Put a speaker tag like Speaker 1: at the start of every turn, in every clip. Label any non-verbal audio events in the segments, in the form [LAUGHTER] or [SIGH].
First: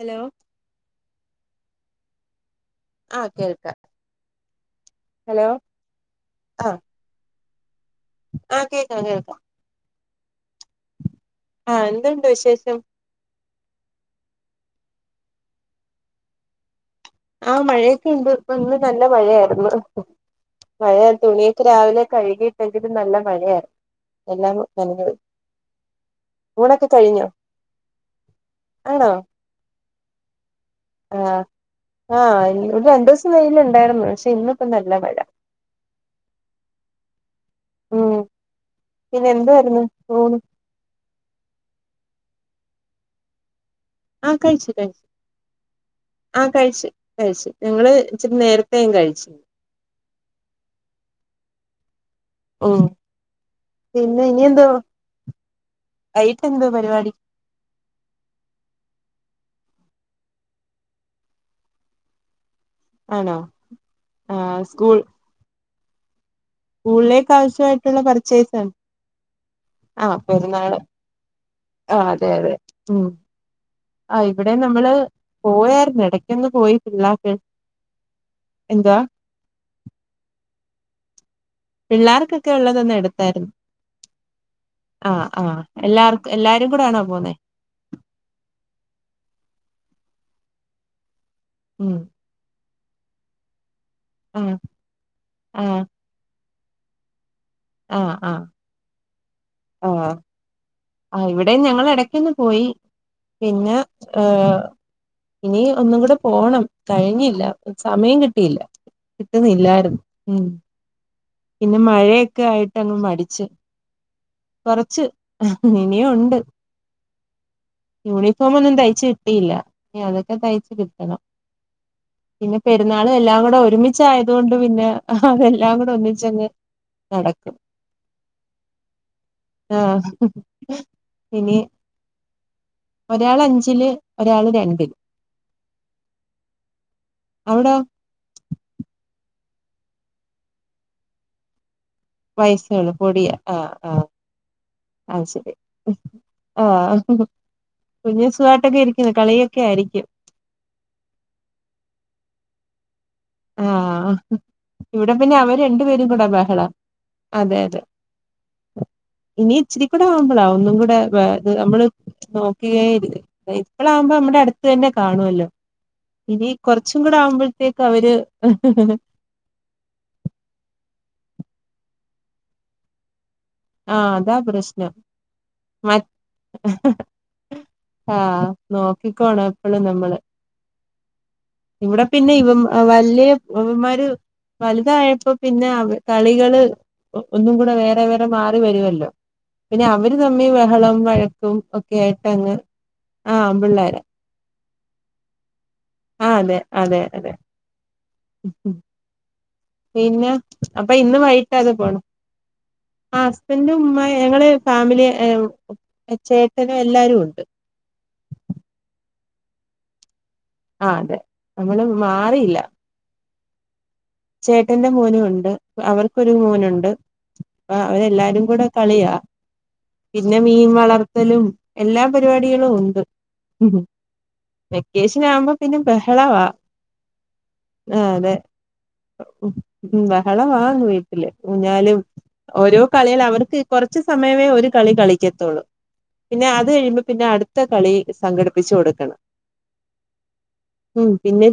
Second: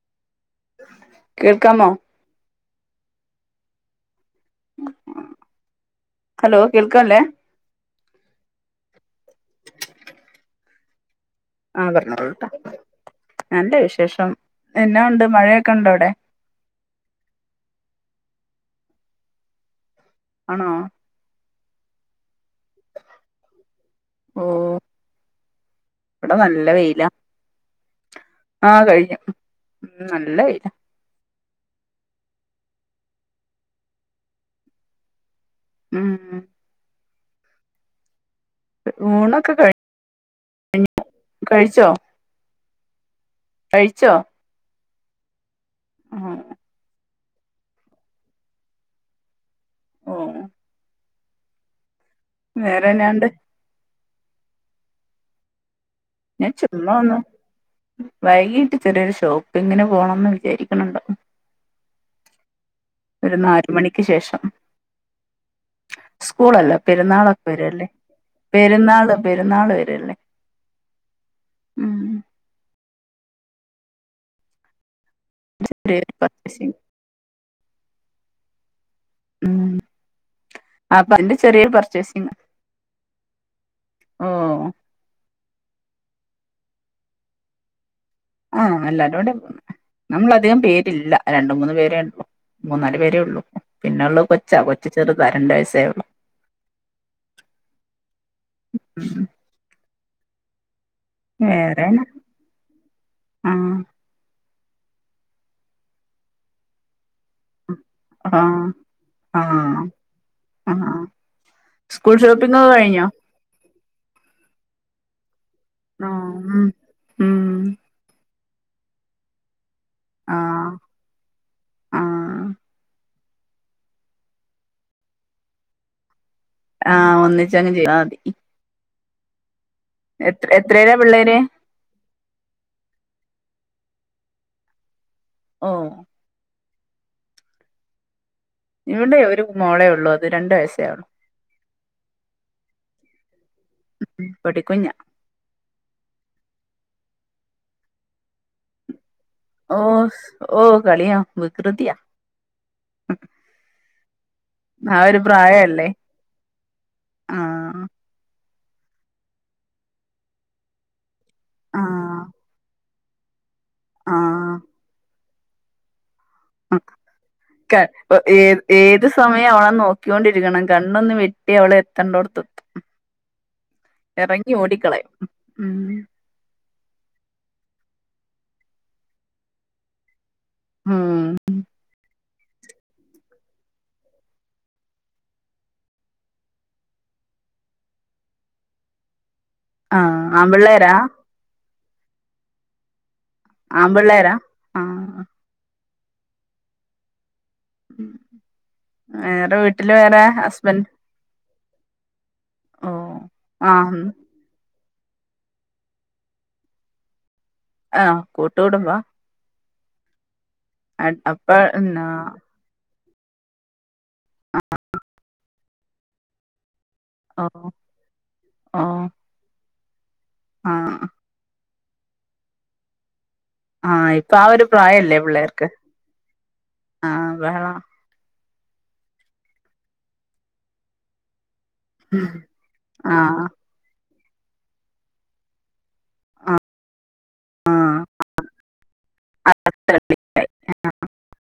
Speaker 1: Hello
Speaker 2: കേൾക്കാമോ
Speaker 1: ആ കേൾക്കാം ഹലോ
Speaker 2: ഹലോ കേൾക്ക്യാല്ലോ
Speaker 1: ആ കേക്കാം കേക്കാം ആ എന്തേണ്ട് വിശേഷം
Speaker 2: നല്ല വിശേഷം എന്നാഉണ്ട് മഴയൊക്കെ ഒണ്ടോ അവടെ
Speaker 1: ആ മഴയൊക്കെ ഒണ്ട് ഇപ്പം ഇന്ന് നല്ല മഴയായിരുന്നു
Speaker 2: ആണോ
Speaker 1: മഴയായ തുണി രാവിലെ കഴുകി എങ്കിലും നല്ല മഴയായിരന്ന്
Speaker 2: ഓ
Speaker 1: എല്ലാം നനഞ്ഞ് പോയി ഊണൊക്കെ കഴിഞ്ഞോ
Speaker 2: ആാ
Speaker 1: ആണോ
Speaker 2: കഴിക്കും ഉം നല്ല വെയിലാ
Speaker 1: ആ ആ ഇവടെ രണ്ട് ദെവസം വെയില് ഇണ്ടായിരുന്നു പശെ ഇന്നിപ്പം നല്ലാ മഴ
Speaker 2: ഉം
Speaker 1: ഓ
Speaker 2: ഊണൊക്കെ കഴി കഴിച്ചോ കഴിച്ചോ
Speaker 1: ആ കൈയിച്ചു കൈയിച്ച് ആ കഴിച്ച് കഴിച്ച് ഞങ്ങള് ഇച്ചിരി നേരത്തെയും കഴിച്ച്
Speaker 2: ഓ
Speaker 1: ഉം
Speaker 2: വേറെന്നാണ്ട്
Speaker 1: പിന്നെ ഇനിയെന്തോ
Speaker 2: ഞാൻ ചുമ്മാ വന്ന് വൈകീട്ട് ചെറിയൊരു ഷോപ്പ് പ്പിങ്ങിന് പോണം ന്ന് വിചാരിക്കണണ്ട് ഒര്
Speaker 1: ആണോ
Speaker 2: നാല് മണിക്ക് ശേഷം
Speaker 1: ആഹ് സ്കൂൾ
Speaker 2: സ്കൂളല്ല
Speaker 1: സ്കൂളിലേക്ക്
Speaker 2: പെരുന്നാളൊക്കെ വരുവല്ലേ
Speaker 1: ആവശ്യമായിട്ടുള്ള പർച്ചോസാണ്
Speaker 2: പെരുന്നാള് പെരുന്നാള്
Speaker 1: ആ
Speaker 2: വരുവല്ലേ
Speaker 1: പെരുന്നാള്
Speaker 2: ഉം
Speaker 1: ആ അതെ അതെ ഉം ആ ഇവടെ നമ്മള് പോയാര്ന്ന്
Speaker 2: ചെറിയൊരു
Speaker 1: ഇടക്കൊന്ന്
Speaker 2: പർച്ചേസിങ്
Speaker 1: പോയി പിള്ളാർക്ക് എന്തവാ
Speaker 2: ഉം [UNINTELLIGIBLE] പർച്ചേസിങ്
Speaker 1: പിള്ളാർക്കെക്കെ ള്ളതന്ന് എടുത്തായിര്ന്ന്
Speaker 2: ഓ
Speaker 1: ആ ആ എല്ലാർ എല്ലാരും കൂടെ ആണോ പോന്നേ
Speaker 2: ആ എല്ലരോടെ പോന്നേ നമ്മള് അധികം പേരില്ല രണ്ട്മൂന്ന്
Speaker 1: ഉം
Speaker 2: പേരെള്ളു മൂന്നാല് പേരേ ഒള്ളൂ പിന്നെള്ള
Speaker 1: ആ
Speaker 2: കൊച്ചാ കൊച്ച് ചെറ്ത രണ്ട്
Speaker 1: ആ
Speaker 2: വയസ്സായെള്ളൂ
Speaker 1: ആ ആ ആ ആ ഇവിടെം
Speaker 2: വേറെ
Speaker 1: ഞങ്ങളെടക്കെന്ന് പോയി
Speaker 2: ആഹ്
Speaker 1: പിന്നെ ഏ ഇനി ഒന്നും കൂടെ പോണം കഴിഞ്ഞി ല്ല സമയം കിട്ടിയില്ല
Speaker 2: ആഹ് ആഹ്
Speaker 1: കിട്ടുന്നില്ലായിരുന്നു ഉ
Speaker 2: ആഹ്
Speaker 1: പിന്നെ
Speaker 2: സ്കൂൾ
Speaker 1: മഴയൊക്കെ
Speaker 2: ഷോപ്പിംഗ് ഒക്കെ
Speaker 1: ആയിട്ട് അങ്ങ്
Speaker 2: കഴിഞ്ഞോ
Speaker 1: മടിച്ച് കൊറച്ച് ഇനിയും ഉണ്ട്
Speaker 2: ആഹ് ഉം ഉം
Speaker 1: ഇ ഫോമൊന്നും തയ്ച്ച് കിട്ടില്ല ഞതൊക്കെ
Speaker 2: ആഹ്
Speaker 1: തയ്ച്ച് കിട്ടണം
Speaker 2: ആഹ്
Speaker 1: പിന്നെ പെര്ന്നാ ഇതെല്ലാം കൂടെ ഒരുമിച്ചായതൊണ്ട് പിന്നെ ഹതെല്ലാം കൂടെ ഒന്നിച്ച്- ച്ചങ്ങ്
Speaker 2: ആ ഒന്നിച്ചങ്ങ് ചെയ്യതാ മതി
Speaker 1: ആ ഹ്
Speaker 2: എത്ര എത്രേലാ പിള്ളേര്
Speaker 1: ഇനി ഒരാളഞ്ചില് ഒരാള് രണ്ട്
Speaker 2: ഓ
Speaker 1: അവ്ടോ
Speaker 2: ഇവിടെ ഒരു മോളേ ഉള്ളൂ അത് രണ്ട വയസ്സേള്ളു
Speaker 1: വയസ്സേള്ളൂ പൊടിയ ആ ആ
Speaker 2: പൊടിക്കുഞ്ഞാ
Speaker 1: ആ അഅ് ശെരി ആ ഹ്‌ ഹ് കുഞ്ഞിന്സുഖായിട്ടൊക്കെ ഇര്
Speaker 2: ഓ ഓ കളിയാ വികൃതിയാ
Speaker 1: ആ ഹ്
Speaker 2: ആ
Speaker 1: ഇവിടെ
Speaker 2: ഒരു
Speaker 1: പിന്നെ അവര് രണ്ടു
Speaker 2: പ്രായല്ലേ
Speaker 1: പേരും കൂടെ ബഹള അതെ യതെ
Speaker 2: ആഹ്
Speaker 1: ഇനി ഇച്ചിരി കൂടെ ആവുമ്പളാ ഒന്നും കൂടെ വ ത് നമ്മള്
Speaker 2: ആഹ്
Speaker 1: നോക്കിയേര ഇപ്പളാകുമ്പോ നമ്മടെ
Speaker 2: ആഹ്
Speaker 1: അടുത്ത് തന്നെ കാണുല്ലോ ഇനി കൊർച്ചും കൂടെ ആവുമ്പഴത്തേക്ക് അവര്
Speaker 2: ഏ ഏതു സമയം അവളെ നോക്കിക്കൊണ്ടിരിക്കണം കണ്ണൊന്ന് വെ ട്ടിയ അവള് എത്തേണ്ടോട്ത്തെത്തും
Speaker 1: ആ അതാ പ്രശ്നം മ
Speaker 2: ഉം
Speaker 1: ഹ്‌ഹ് ആ നോക്കിക്കോണ എപ്പോളും നമ്മള്
Speaker 2: ഉം
Speaker 1: ഇവിടെ പിന്നെ ഇവ വെല്ല്യ ഇവന്മാര് വൽതായപ്പോ പിന്നെ അവ കളികള് ഒന്നുംകൂടെ വേറെ വേ മാറി വരുഅല്ലോ പിന്നെ
Speaker 2: ആഹ്
Speaker 1: അവര്തമ്മി
Speaker 2: ആമ്പിള്ളേരാ
Speaker 1: ബഹളവും വഴക്കും കേട്ടങ്ങ്
Speaker 2: ആൺപിള്ളേരാ
Speaker 1: ആ തെ അതെ ഉം.
Speaker 2: വേറെ വീട്ടില് വേറെ ഹസ്ബൻറ്
Speaker 1: അതെ പോണം ആ ഹസ്ബൻറും
Speaker 2: ആഹ്
Speaker 1: ഉമ്മയ് ഞങ്ങള് ഫാമിലി ഏം ചേട്ടനും എല്ലാരുണ്ട്
Speaker 2: ആ കൂട്ടുകൂടുമ്പ
Speaker 1: ആ അതെ നമ്മള്
Speaker 2: എന്നാ
Speaker 1: മാറിയില്ല ചേട്ടന്റെ മോനും ഉണ്ട് അവർക്കൊരു മോനൊണ്ട്
Speaker 2: ഓ
Speaker 1: ആ അവരെല്ലാരും കൂടെ
Speaker 2: ഓ
Speaker 1: കളിയാ പിന്നെ മീൻ
Speaker 2: ആഹ്
Speaker 1: വളർത്തലും എല്ലാ പരിപാടികളും ഉണ്ട്
Speaker 2: ആ ഇപ്പൊ ആ ഒരു പ്രായല്ലേ
Speaker 1: വെക്കേഷൻ ആവുമ്പോ
Speaker 2: പിള്ളേർക്ക്
Speaker 1: പിന്നെ ബഹളവാ
Speaker 2: ആ ബഹളവ
Speaker 1: ബഹളവാ അങ്ങ് വീട്ടില് ഊഞ്ഞാലും ഓരോ കളികള്
Speaker 2: ആഹ്
Speaker 1: അവർക്ക് കൊറച്ച് സ്ഥ സമയമേ ഒരു കളി കളിക്കത്തൊള്ളൂ പിന്നെ അത് കഴിയുമ്പോ പിന്നെ അടുത്ത കളി സംഘടിപ്പിച്ചു കൊടുക്കണം
Speaker 2: ആഹ്
Speaker 1: മം പിന്നെ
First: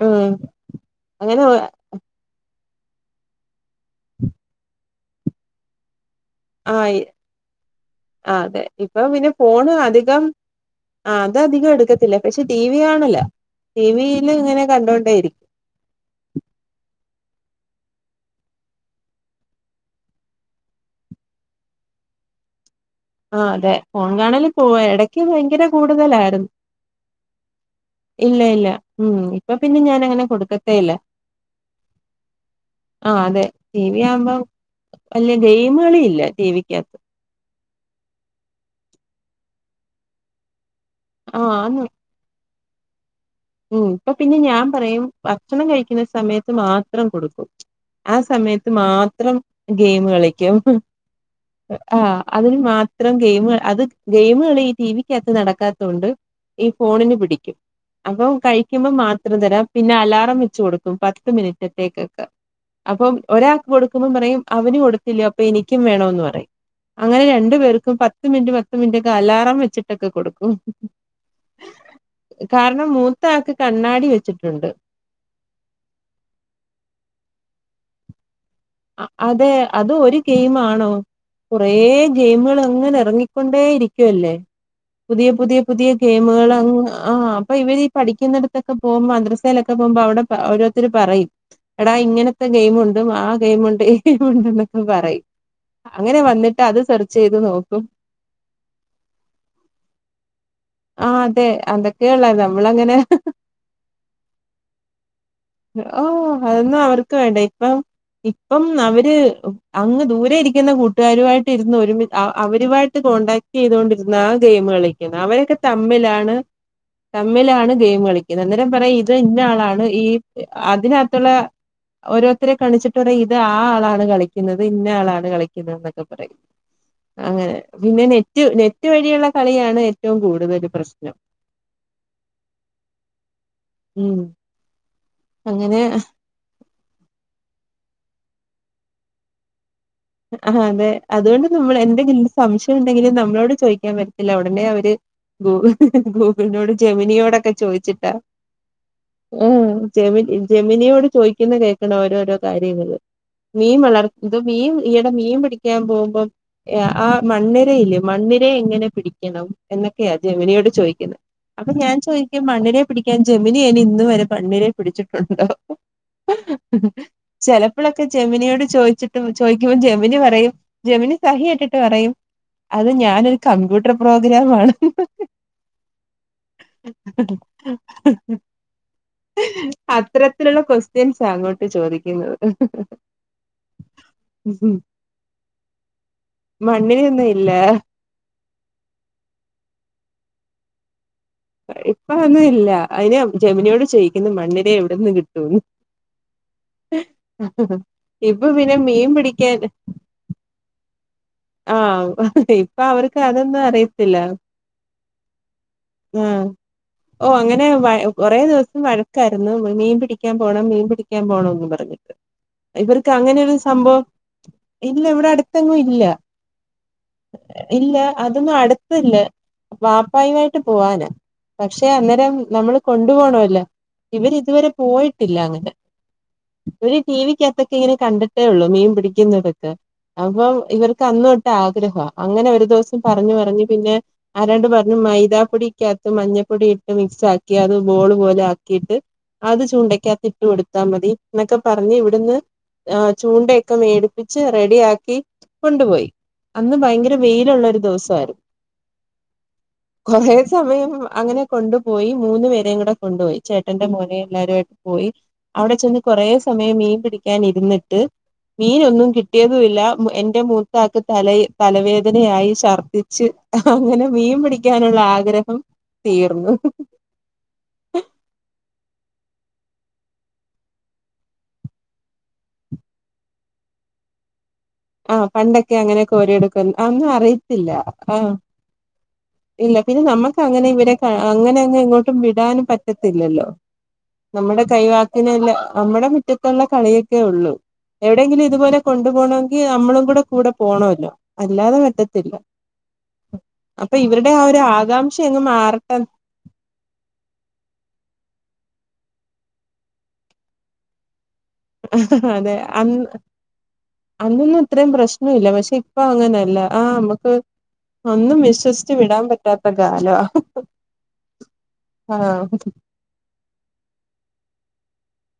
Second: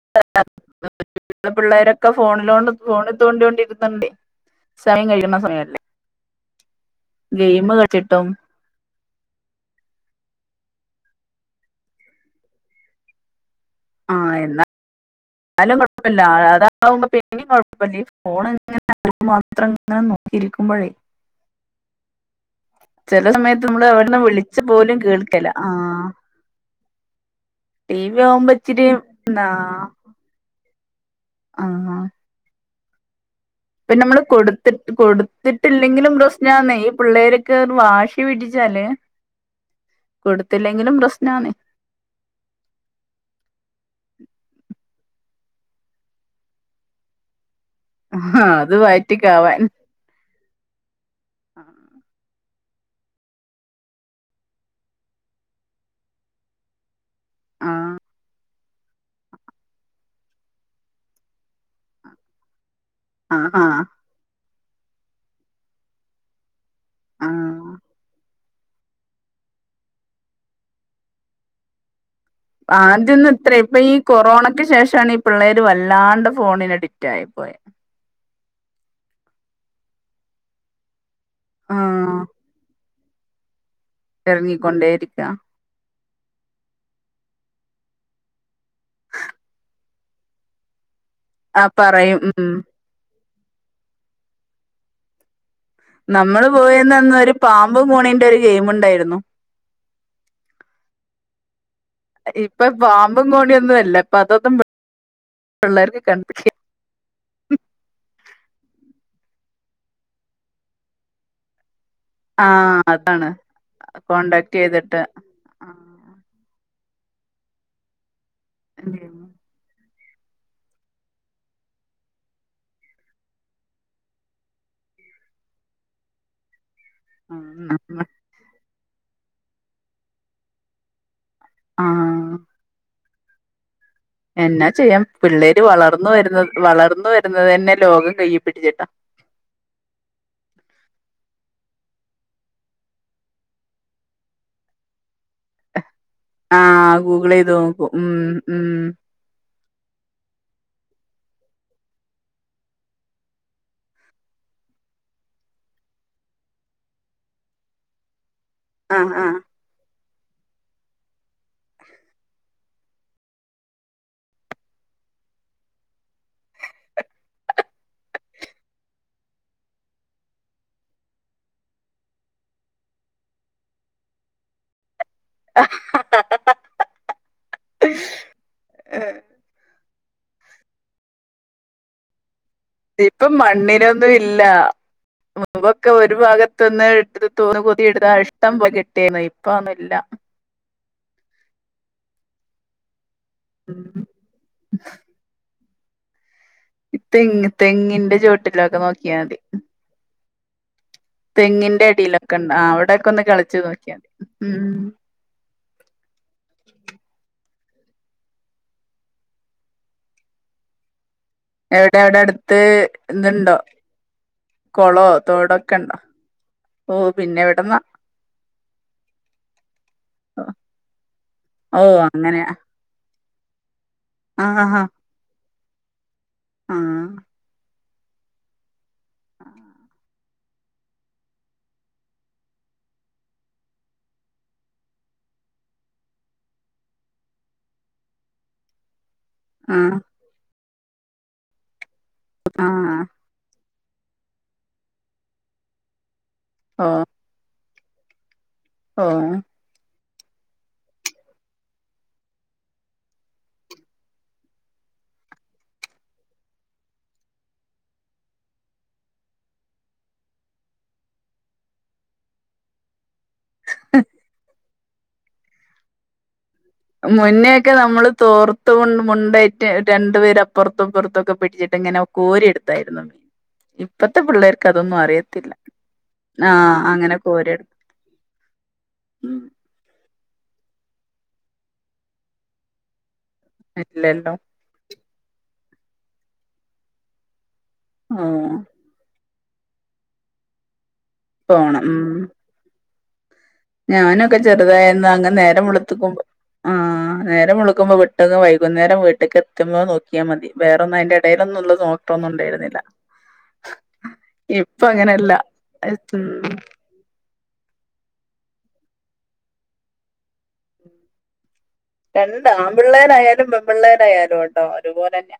Speaker 1: ഹ്മ്
Speaker 2: [INAUDIBLE] പിള്ളേരൊക്കെ ഫോൺ ഫോണില് തോണ്ടിത്തൊണ്ടിരിക്കുന്നുണ്ടേ സമയം കഴിക്കുന്ന സമയല്ലേ
Speaker 1: ആ
Speaker 2: ഗെയിം കളിച്ചിട്ടും
Speaker 1: ആ അതെ ഇപ്പൊ പിന്നെ ഫോണ് അധികം ആ അത് അധികം എടുക്കത്തില്ല പക്ഷെ ടി വി കാണല്ലാ ടി വിയില് ഇങ്ങനെ കണ്ടുകൊണ്ടേ ഇരിക്കും
Speaker 2: ന്നാലും കുഴപ്പമില്ല അതാകുമ്പോ പിന്നെയും കുഴപ്പമില്ല ഈ ഫോൺ ഇങ്ങനെ [INAUDIBLE] മാത്രം ഇങ്ങനെ നോക്കിയിരിക്കുമ്പോഴേ ചില
Speaker 1: ആ
Speaker 2: സമയത്ത്
Speaker 1: അതെ
Speaker 2: നമ്മള്
Speaker 1: ഫോൺ
Speaker 2: അവിടുന്ന് വിളിച്ച
Speaker 1: കാണലിപ്പോ
Speaker 2: പോലും
Speaker 1: ഇടക്ക്
Speaker 2: കേൾക്കല
Speaker 1: ഭയങ്കര
Speaker 2: ആ
Speaker 1: കൂടുതലായിരുന്നു
Speaker 2: ടി വി
Speaker 1: ഇല്ല
Speaker 2: ആവുമ്പോ
Speaker 1: ഇല്ല
Speaker 2: ഇച്ചിരി
Speaker 1: ഹ്മ് ഇപ്പൊ പിന്നെ ഞാൻ അങ്ങനെ കൊടുക്ക ത്തേയില്ല
Speaker 2: ആഹ് ആഹ്
Speaker 1: ആ അതെ ടി
Speaker 2: ഇപ്പം
Speaker 1: വി
Speaker 2: നമ്മള്
Speaker 1: ആവുമ്പം
Speaker 2: കൊടുത്ത്ട്ട്
Speaker 1: വല്യ ഗെയിം
Speaker 2: കൊടുത്തിട്ടില്ലെങ്കിലും
Speaker 1: കളിയില്ല ടി
Speaker 2: പ്രശ്നാന്നെ ഈ
Speaker 1: വിക്കകത്ത്.
Speaker 2: പിള്ളേര്ക്ക്‌ - വാശി പിടിച്ചാല് കൊടുത് കൊടുത്തില്ലെങ്കിലും പ്രശ്നാണ്
Speaker 1: ആഹ് ആന്ന് ഉം ഇപ്പൊ പിന്നെ ഞാൻ പറയും ഭക്ഷണം കഴിക്കുന്ന സമയത്ത് മാത്രം കൊടുക്കും. ആ സമയത്ത്
Speaker 2: അത്
Speaker 1: മാത്രം
Speaker 2: വയറ്റിക്കാവാൻ
Speaker 1: ഗെയിം കളക്കും [INAUDIBLE] ആഹ് അതിന് മാത്രം ഗെയിമ് അത് ഗെയിമ് കളി ഈ ടി വിക്കകത്ത് നടക്കാത്തോണ്ട് ഈ ഫോണിന് പിടി ടിക്കും
Speaker 2: ആ
Speaker 1: കഴിക്കുമ്പോ മാത്രം തരാം പിന്നെ അലാറം വെച്ച് കൊടുക്കും പത്ത് മിനിറ്റത്തേക്കൊക്കെ അപ്പം
Speaker 2: ആ
Speaker 1: ഒരാക്ക്
Speaker 2: ആ
Speaker 1: കൊടുക്കുമ്പം പറയും അവന് കൊടുത്തില്ലേ അപ്പം എനിക്കും വേണം ന്ന് പറയും അങ്ങനെ രണ്ടു
Speaker 2: ആഹ്
Speaker 1: പേർക്കും പത്ത് മിനിറ്റ് പത്ത് റ്റൊക്കെ അലാറം വെച്ചിട്ടൊക്കെ കൊടുക്കും കാരണം
Speaker 2: ആദ്യം
Speaker 1: മൂത്ത
Speaker 2: ഒന്നും
Speaker 1: ആൾക്ക്
Speaker 2: ഇത്രയും ഇപ്പൊ ഈ
Speaker 1: കണ്ണാടി
Speaker 2: കൊറോണക്ക്
Speaker 1: വെച്ചിട്ടുണ്ട്
Speaker 2: ശേഷമാണ് ഈ പിള്ളേര് വല്ലാണ്ട് ഫോണിന് അഡിക്റ്റായിപ്പോയെ
Speaker 1: അതെ അത് ഒരു ഗെയിമാണോ കുറേ
Speaker 2: ആഹ്
Speaker 1: ഗെയിമുകൾ അങ്ങനെ ഇറങ്ങിക്കൊണ്ടേയിരി ക്കയല്ലേ
Speaker 2: എറങ്ങിക്കൊണ്ടേയിരിക്ക
Speaker 1: പുതിയ പുതിയ പുതിയ ഗെയിമുകൾ ആ അപ്പൊ ഇവര് ഈ പഠിക്കുന്നിടത്തൊക്കെ പോകുമ്പോ മദ്രസയിലൊക്കെ പോകുമ്പോൾ അവിടെ ഓരോരുത്തര് പറയും
Speaker 2: ആ
Speaker 1: എടാ
Speaker 2: പറയും
Speaker 1: ഇങ്ങനത്തെ
Speaker 2: ഉം
Speaker 1: ഗെയിമുണ്ട് വാ ഗെയിമുണ്ട് ഗെയിമുണ്ട് എന്നൊക്കെ പറയും അങ്ങനെ
Speaker 2: നമ്മള്
Speaker 1: വന്നിട്ട് അത്
Speaker 2: പോയിരുന്ന അന്ന്
Speaker 1: സെർച്ച്
Speaker 2: ഒരു
Speaker 1: ചെയ്ത് നോക്കും
Speaker 2: പാമ്പും കോണീന്റെ ഒരു ഗെയിമുണ്ടായിരുന്നു
Speaker 1: ആ അതെ അതൊക്കെയുള്ള
Speaker 2: ഇപ്പൊ
Speaker 1: നമ്മളങ്ങനെ
Speaker 2: പാമ്പും കോണിയൊന്നുമല്ല ഇപ്പൊ അതൊന്നും പിള്ളേർക്ക്
Speaker 1: ഓ
Speaker 2: കൺഫ്യൂഷൻ
Speaker 1: അതൊന്നും അവർക്ക് വേണ്ട ഇപ്പം ഇപ്പം അവര് അങ്ങ് ദൂരെ ഇരിക്കുന്ന കൂട്ടുകാരുമായിട്ട് ഇരുന്ന് ഒരുമി
Speaker 2: ആഹ്
Speaker 1: അവരുമായിട്ട്
Speaker 2: അതാണ്
Speaker 1: കോൺടാക്ട് ചെയ്തൊണ്ടിരുന്ന
Speaker 2: കോണ്ടാക്ട്
Speaker 1: ഗെയിമ്
Speaker 2: ചെയ്തിട്ട്
Speaker 1: കളിക്കാണ് അവരൊക്കെ തമ്മിലാണ് തമ്മിലാണ് ഗെയിമ് കളിക്കുന്നത് ഇത് അന്നേരം പറയും ഇത് ഇന്ന ആളാണ് ഈ അതിനകത്തുള്ള ഓരോരുത്തരെ കളിച്ചി ഇത് ആ ആളാണ് കളിക്കുന്നത് ഇന്ന ആളാണ് കളിക്കുന്നത് എന്നൊക്കെ പറയും അങ്ങനെ പിന്നെ നെറ്റ് നെ നെറ്റ് വഴിയുള്ള കളിയാണ് ഏറ്റവും കൂടുതൽ പ്രശ്നം
Speaker 2: ആ
Speaker 1: ഉം
Speaker 2: എന്നാ ചെയ്യാം പിള്ളേര്
Speaker 1: അങ്ങനെ
Speaker 2: വളർന്നു വരുന്നത് വളർന്നു വരുന്നത് തന്നെ ലോക കയ്യേപിടിച്ചിട്ടാ
Speaker 1: അതെ അതുകൊണ്ട് നമ്മൾ എന്തെങ്കിലും സംശയം ഉണ്ടെങ്കിലും നമ്മളോട് ചോദിക്കാൻ വരത്തില്ല അവിടുന്നെ അവര് ഗൂഗിൾ ഗൂഗിളിനോടും
Speaker 2: ആഹ് ഗൂഗിൾ ചെയ്ത്
Speaker 1: ജെമിനിയോടൊക്കെ
Speaker 2: നോക്കും ഉം
Speaker 1: ചോദിച്ചിട്ടാ
Speaker 2: ഉം
Speaker 1: ഉ ജെമി ജെമിനിയോട് ചോദിക്കുന്ന കേൾക്കണം ഓരോരോ കാര്യങ്ങള് മീൻ വളർത്ത് ന്ത് മീൻ ഈയിടെ മീൻ പിടിക്കാൻ പോവുമ്പോ ആ മണ്ണിരയില്ലേ മണ്ണി ര എങ്ങനെ
Speaker 2: ആഹ് ആഹ്
Speaker 1: പിടിക്കണം എന്ന ജെമിനിയോട് ചോദിക്കുന്നെ അപ്പൊ ഞാൻ ചോദിക്കും മണ്ണിരയെ പിടിക്കാൻ ജമിനി അയിന് ഇന്ന് വരെ മണ്ണിരയെ പിടിച്ചിട്ടുണ്ടോ ചിലപ്പോഴൊക്കെ ജെമിനിയോട് ചോദിച്ചിട്ടും ചോദിക്കുമ്പോ ജെമിനി പറയും ജെമിനി സഹികെട്ടിട്ട് പറയും അത് ഞാനൊരു കമ്പ്യൂട്ടർ പ്രോഗ്രാം ആണ് [UNINTELLIGIBLE] അത്തരത്തിലുള്ള ക്വസ്റ്റ്യൻസാ അങ്ങോട്ട് ചോദിക്കുന്നത്
Speaker 2: ഇപ്പൊ മണ്ണിരൊന്നും ഇല്ലാ ഇല്ല മുമ്പൊക്കെ ഒരു ഭാഗത്തെന്ന്
Speaker 1: മണ്ണിരയൊന്നും
Speaker 2: ഇത്തിരി
Speaker 1: ഇല്ല
Speaker 2: തോറ് കൂട്ടി എടുത്താ ഇഷ്‌ടം പോലെ കിട്ടിയേനെ ഇപ്പോ അതൊന്നുല്ല
Speaker 1: ഇപ്പൊ അതൊന്നും ഇല്ല അയിന് ജമിനിയോട്
Speaker 2: ഉം
Speaker 1: ചോദിക്കുന്നു മണ്ണിരയെ എവിടുന്ന് കിട്ടൂന്ന്
Speaker 2: തെങ്ങ് തെങ്ങിന്റെ
Speaker 1: ഇപ്പൊ പിന്നെ
Speaker 2: ചോട്ടിലൊക്കെ
Speaker 1: മീൻ
Speaker 2: നോക്കിയാ മതി
Speaker 1: പിടിക്കാൻ ആ
Speaker 2: തെങ്ങിന്റെ അടീലൊക്കൊൺ
Speaker 1: ഇപ്പൊ അവർക്ക്
Speaker 2: അവിടൊക്കൊന്ന് കെളച്ചു
Speaker 1: അതൊന്നും
Speaker 2: നോക്കിയാ
Speaker 1: അറിയത്തില്ല
Speaker 2: മതി ഉം
Speaker 1: പിന്നെ വ കുറെേ ദിവസം വഴക്കായിരുന്നു മീൻ പിടിക്കാൻ പോണം മീൻ പിടി ക്കാൻ പോണന്ന്
Speaker 2: എവിടെ
Speaker 1: പറഞ്ഞിട്ട്
Speaker 2: അവിടെ അടുത്ത്
Speaker 1: ഇവർക്ക് അങ്ങനെയരു
Speaker 2: ഇതുണ്ടോ
Speaker 1: സംഭവം ഇല്ല
Speaker 2: കൊളോ
Speaker 1: ഇവിടെ
Speaker 2: തോടൊക്കെ
Speaker 1: അടുത്തെങ്ങും
Speaker 2: ഉണ്ടോ
Speaker 1: ഇല്ല
Speaker 2: ഓഹ് പിന്നെ എവിടന്നാ
Speaker 1: ഇല്ല അതൊന്നും അടുത്തല്ല് വാപ്പായായിട്ട് പോവാന്ന് പക്ഷെ
Speaker 2: ഓഹ്
Speaker 1: അന്നേരം
Speaker 2: അങ്ങനെയാ
Speaker 1: നമ്മള് കൊണ്ടു പോണോലോ ല്ല ഇവര്
Speaker 2: ആഹ്
Speaker 1: ഇതുവരെ
Speaker 2: ആഹ്
Speaker 1: പോയിട്ടില്ലങ്ങനെ
Speaker 2: ആഹ്
Speaker 1: ഇവര് ടിവിക്കാത്ത് ങ്ങനെ കണ്ടിട്ടേ ഉള്ളൂ മീൻ പിടിക്കുന്നവരെയൊക്കെ അപ്പം ഇവർക്ക് അന്നോട്ട് ആഗ്രഹാ അങ്ങനെ ഒരു ദിവസം പറഞ്ഞ് പറഞ്ഞ് പിന്നെ ആരാണ്ട് പറഞ്ഞു മൈദാപ്പൊടിക്കാത്ത് മഞ്ഞപ്പൊടി ഇട്ട് മിക്സ് ആക്കി അത് ബോള് പോലെ ആക്കീട്ട് അത്
Speaker 2: ആഹ്
Speaker 1: ചൂണ്ടക്കാത്ത് ഇട്ട് കൊടുത്ത് താൻ മതി എന്നൊക്കെ പറഞ്ഞ് വി വിന്ന് ആ
Speaker 2: ആഹ്
Speaker 1: ചൂണ്ട ഒക്കെ മേടിപ്പിച്ച് റെഡിയാക്കി കൊണ്ടുപോയി അന്ന്
Speaker 2: ഓ
Speaker 1: ഭയങ്കര വെയിലുള്ളൊരു ദിവസായിരു
Speaker 2: ഓ
Speaker 1: കുറേ സമയം അങ്ങനെ കൊണ്ടുപോയി മൂന്ന് പേരേം കൂടെ കൊണ്ടോയി ചേട്ടന്റെ മോനെ എല്ലാവരുവായിട്ട് പോയി അവിടെ ചെന്ന് കൊറേ സമയം മീൻ പിടിക്കാൻ ഇരുന്നിട്ട് മീനൊന്നും കിട്ടിയതുല്ല എ ന്നെ മൂത്താൾക്ക് തല തലവേദനയായി ശർദ്ധി ച്ച് അങ്ങനെ മീൻ പിടി ക്കാനുള്ള ആഗ്രഹം തീർന്നു
Speaker 2: മുന്നേക്കെ നമ്മള് തോർത്തുകൊണ്ട് മുണ്ടായിട്ട് രണ്ടു പേര് അപ്പുറത്തുംപ്പുറത്തൊക്കെ പിടിച്ചിട്ട് ഇങ്ങനെ കോരി എടുത്താരുന്നു മീൻ ഇപ്പത്തെ പിള്ളേർക്ക് അതൊന്നും
Speaker 1: ആ
Speaker 2: അറിയത്തില്ല
Speaker 1: പണ്ടൊക്കെ അങ്ങനെയൊക്കെ കോരിയെടുക്കു
Speaker 2: ആഹ്
Speaker 1: ഒന്നും
Speaker 2: അങ്ങനെ
Speaker 1: അറിയത്തില്ല
Speaker 2: കോരിയെടുക്കും
Speaker 1: ആഹ്
Speaker 2: ഉം
Speaker 1: ഇല്ല പിന്നെ നമ്മക്ക് അങ്ങനെ ഇവരെ അങ്ങനെ അങ്ങ് ഇങ്ങോട്ടും വിടാനും പറ്റത്തി ല്ലല്ലോ
Speaker 2: ഇല്ലല്ലോ
Speaker 1: നമ്മുടെ കൈ പിന്നെല്ല നമ്മടെ മുറ്റത്തുള്ള കളിയൊക്കെ ഉള്ളു എവിടെയെങ്കിലും
Speaker 2: ആഹ്
Speaker 1: ഇതുപോലെ കൊണ്ടു പോണൊ- ങ്കി നമ്മളും കൂടെ കൂടെ പോണല്ലോ അല്ലാതെ
Speaker 2: പോണം ഉം
Speaker 1: പറ്റത്തില്ല അപ്പൊ ഇവരുടെ
Speaker 2: ഞാനൊക്കെ
Speaker 1: ആ ഒരു
Speaker 2: ചെറുതായിന്ന്
Speaker 1: ആകാംക്ഷ
Speaker 2: അങ്ങ് നേരം
Speaker 1: മാറട്ടെ
Speaker 2: വിളുത്തമ്പോ ആ നേരം വിളുക്കുമ്പോ ട്ടത് വൈകുന്നേരം വിട്ടക്ക് എത്തുമ്പോ നോക്കിയാൽ മതി വേറൊന്ന അയിന്റെ
Speaker 1: അതെ അ അന്നൊന്നും
Speaker 2: ഇപ്പ
Speaker 1: ഇത്രേം പ്രശ്നം
Speaker 2: അങ്ങനെയല്ല
Speaker 1: ഇല്ല പക്ഷെ ഇപ്പൊ അങ്ങനല്ല
Speaker 2: ഉം
Speaker 1: ആ മ്മക്ക് ഒന്നും വിശ്വസിച്ചു വിടാൻ പറ്റാത്ത കാലവാ ആഹ്
Speaker 2: രണ്ട് ആൺപിള്ളേരായാലും പെൺപിള്ളേരായാലുട്ടോ ഒരുപോലെന്നെയ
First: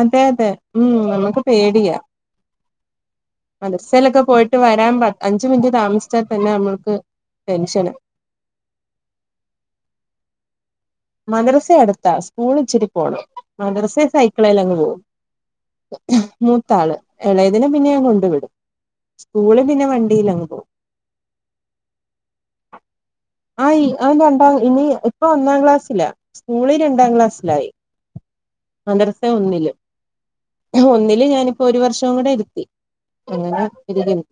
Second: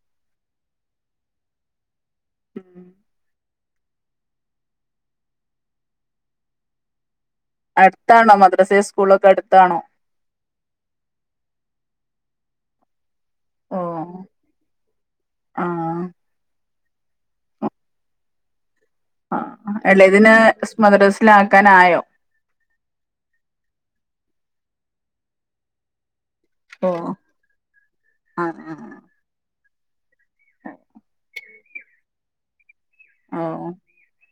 Speaker 1: അതെ അതെ ഉം നമുക്ക് പേടിയാ
Speaker 2: ഉം
Speaker 1: മദർസയിലൊക്കെ പോയിട്ട് വരാൻ പ അഞ്ചു മിനിറ്റ് താമസിച്ചാൽ തന്നെ നമ്മൾക്ക് ടെൻഷന്
Speaker 2: അടുത്താണോ മദ്രസേം സ്കൂളൊക്കെ അടുത്താണോ
Speaker 1: മദ്രസ അടുത്താ സ്കൂൾ ഇച്ചിരി പോണം
Speaker 2: ഓ
Speaker 1: മദ്രസെ സൈക്കിളെ അങ്ങ് പോകും
Speaker 2: ആ
Speaker 1: മൂത്ത ആള് ഇളയതിനെ പിന്നെ ഞാൻ കൊണ്ടു വിടും
Speaker 2: ആ
Speaker 1: സ്കൂള് പിന്നെ
Speaker 2: എളയതിനെ
Speaker 1: വണ്ടിയിലങ്ങ് പോം
Speaker 2: മദ്രസിലാക്കാനായോ
Speaker 1: ആ അവൻരണ്ടാ- ഇനി ഇപ്പൊ ഒന്നാം ക്ലാസ് ഇല്ല സ്കൂളിൽ
Speaker 2: ഓ
Speaker 1: രണ്ടാം ക്ലാസ്സിലായി
Speaker 2: ആ
Speaker 1: മദരസേൽ ഒന്നില് ഒന്നില് ഞാനിപ്പോ ഒരു വർഷവും കൂടെ ഇരുത്തി
Speaker 2: ഓ
Speaker 1: അങ്ങനെ ഇരിക്കുന്നു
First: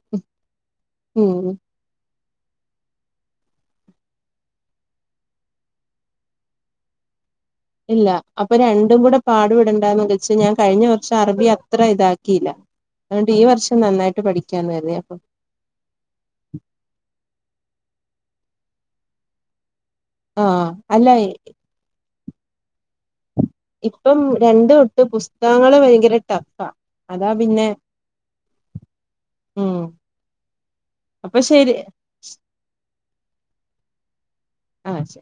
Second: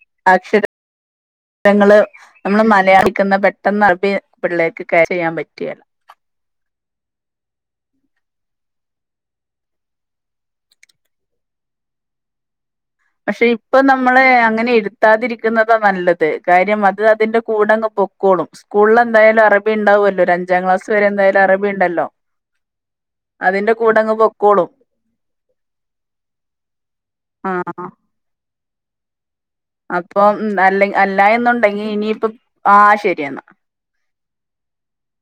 Speaker 1: ഉം
Speaker 2: അക്ഷരങ്ങള് നമ്മള് മലയാളിക്കുന്ന പെ പെട്ടെന്ന് അറബി പിള്ളേക്ക് ക്യാച്ച് ചെയ്യാൻ പറ്റകേല
Speaker 1: ഇല്ല അപ്പൊ രണ്ടും കൂടെ പാടുപെടണ്ടാന്ന് വെച്ച് ഞാൻ കഴിഞ്ഞ വർഷം അറബി അത്ര ഇതാക്കിയില്ല അതുകൊണ്ട് ഈ
Speaker 2: പക്ഷെ
Speaker 1: വർഷം
Speaker 2: ഇപ്പൊ
Speaker 1: നന്നായിട്ട്
Speaker 2: നമ്മളെ അങ്ങനെ
Speaker 1: പഠിക്കാന്ന് കരുതി അപ്പൊ
Speaker 2: ഇരുത്താതിരിക്കുന്നതാ നല്ലത് കാര്യം അത് അതിന്റെ കൂടങ്ങ് പൊക്കോളും സ്കൂളിൽ എന്തായാലും അറ- അറബി ഇണ്ടാവുമല്ലോ ഒരഞ്ചാം
Speaker 1: ആഹ് അല്ല
Speaker 2: ക്ലാസവരെന്തായാലും അറബി ഇണ്ടല്ലോ
Speaker 1: ഇപ്പം
Speaker 2: പൊക്കോളും
Speaker 1: രണ്ട് തൊട്ട് പുസ്തകങ്ങള് ഭയങ്കര ടഫാ അതാ
Speaker 2: ആ
Speaker 1: പിന്നെ
Speaker 2: ആ
Speaker 1: ഉം
Speaker 2: അപ്പം ഉം അല്ല അല്ലാ
Speaker 1: അപ്പൊ ശരി
Speaker 2: എന്നുണ്ടെങ്കി ഇനിയിപ്പ ആഹ് ശരി ഏന്ന
Speaker 1: ആഹ് ശെ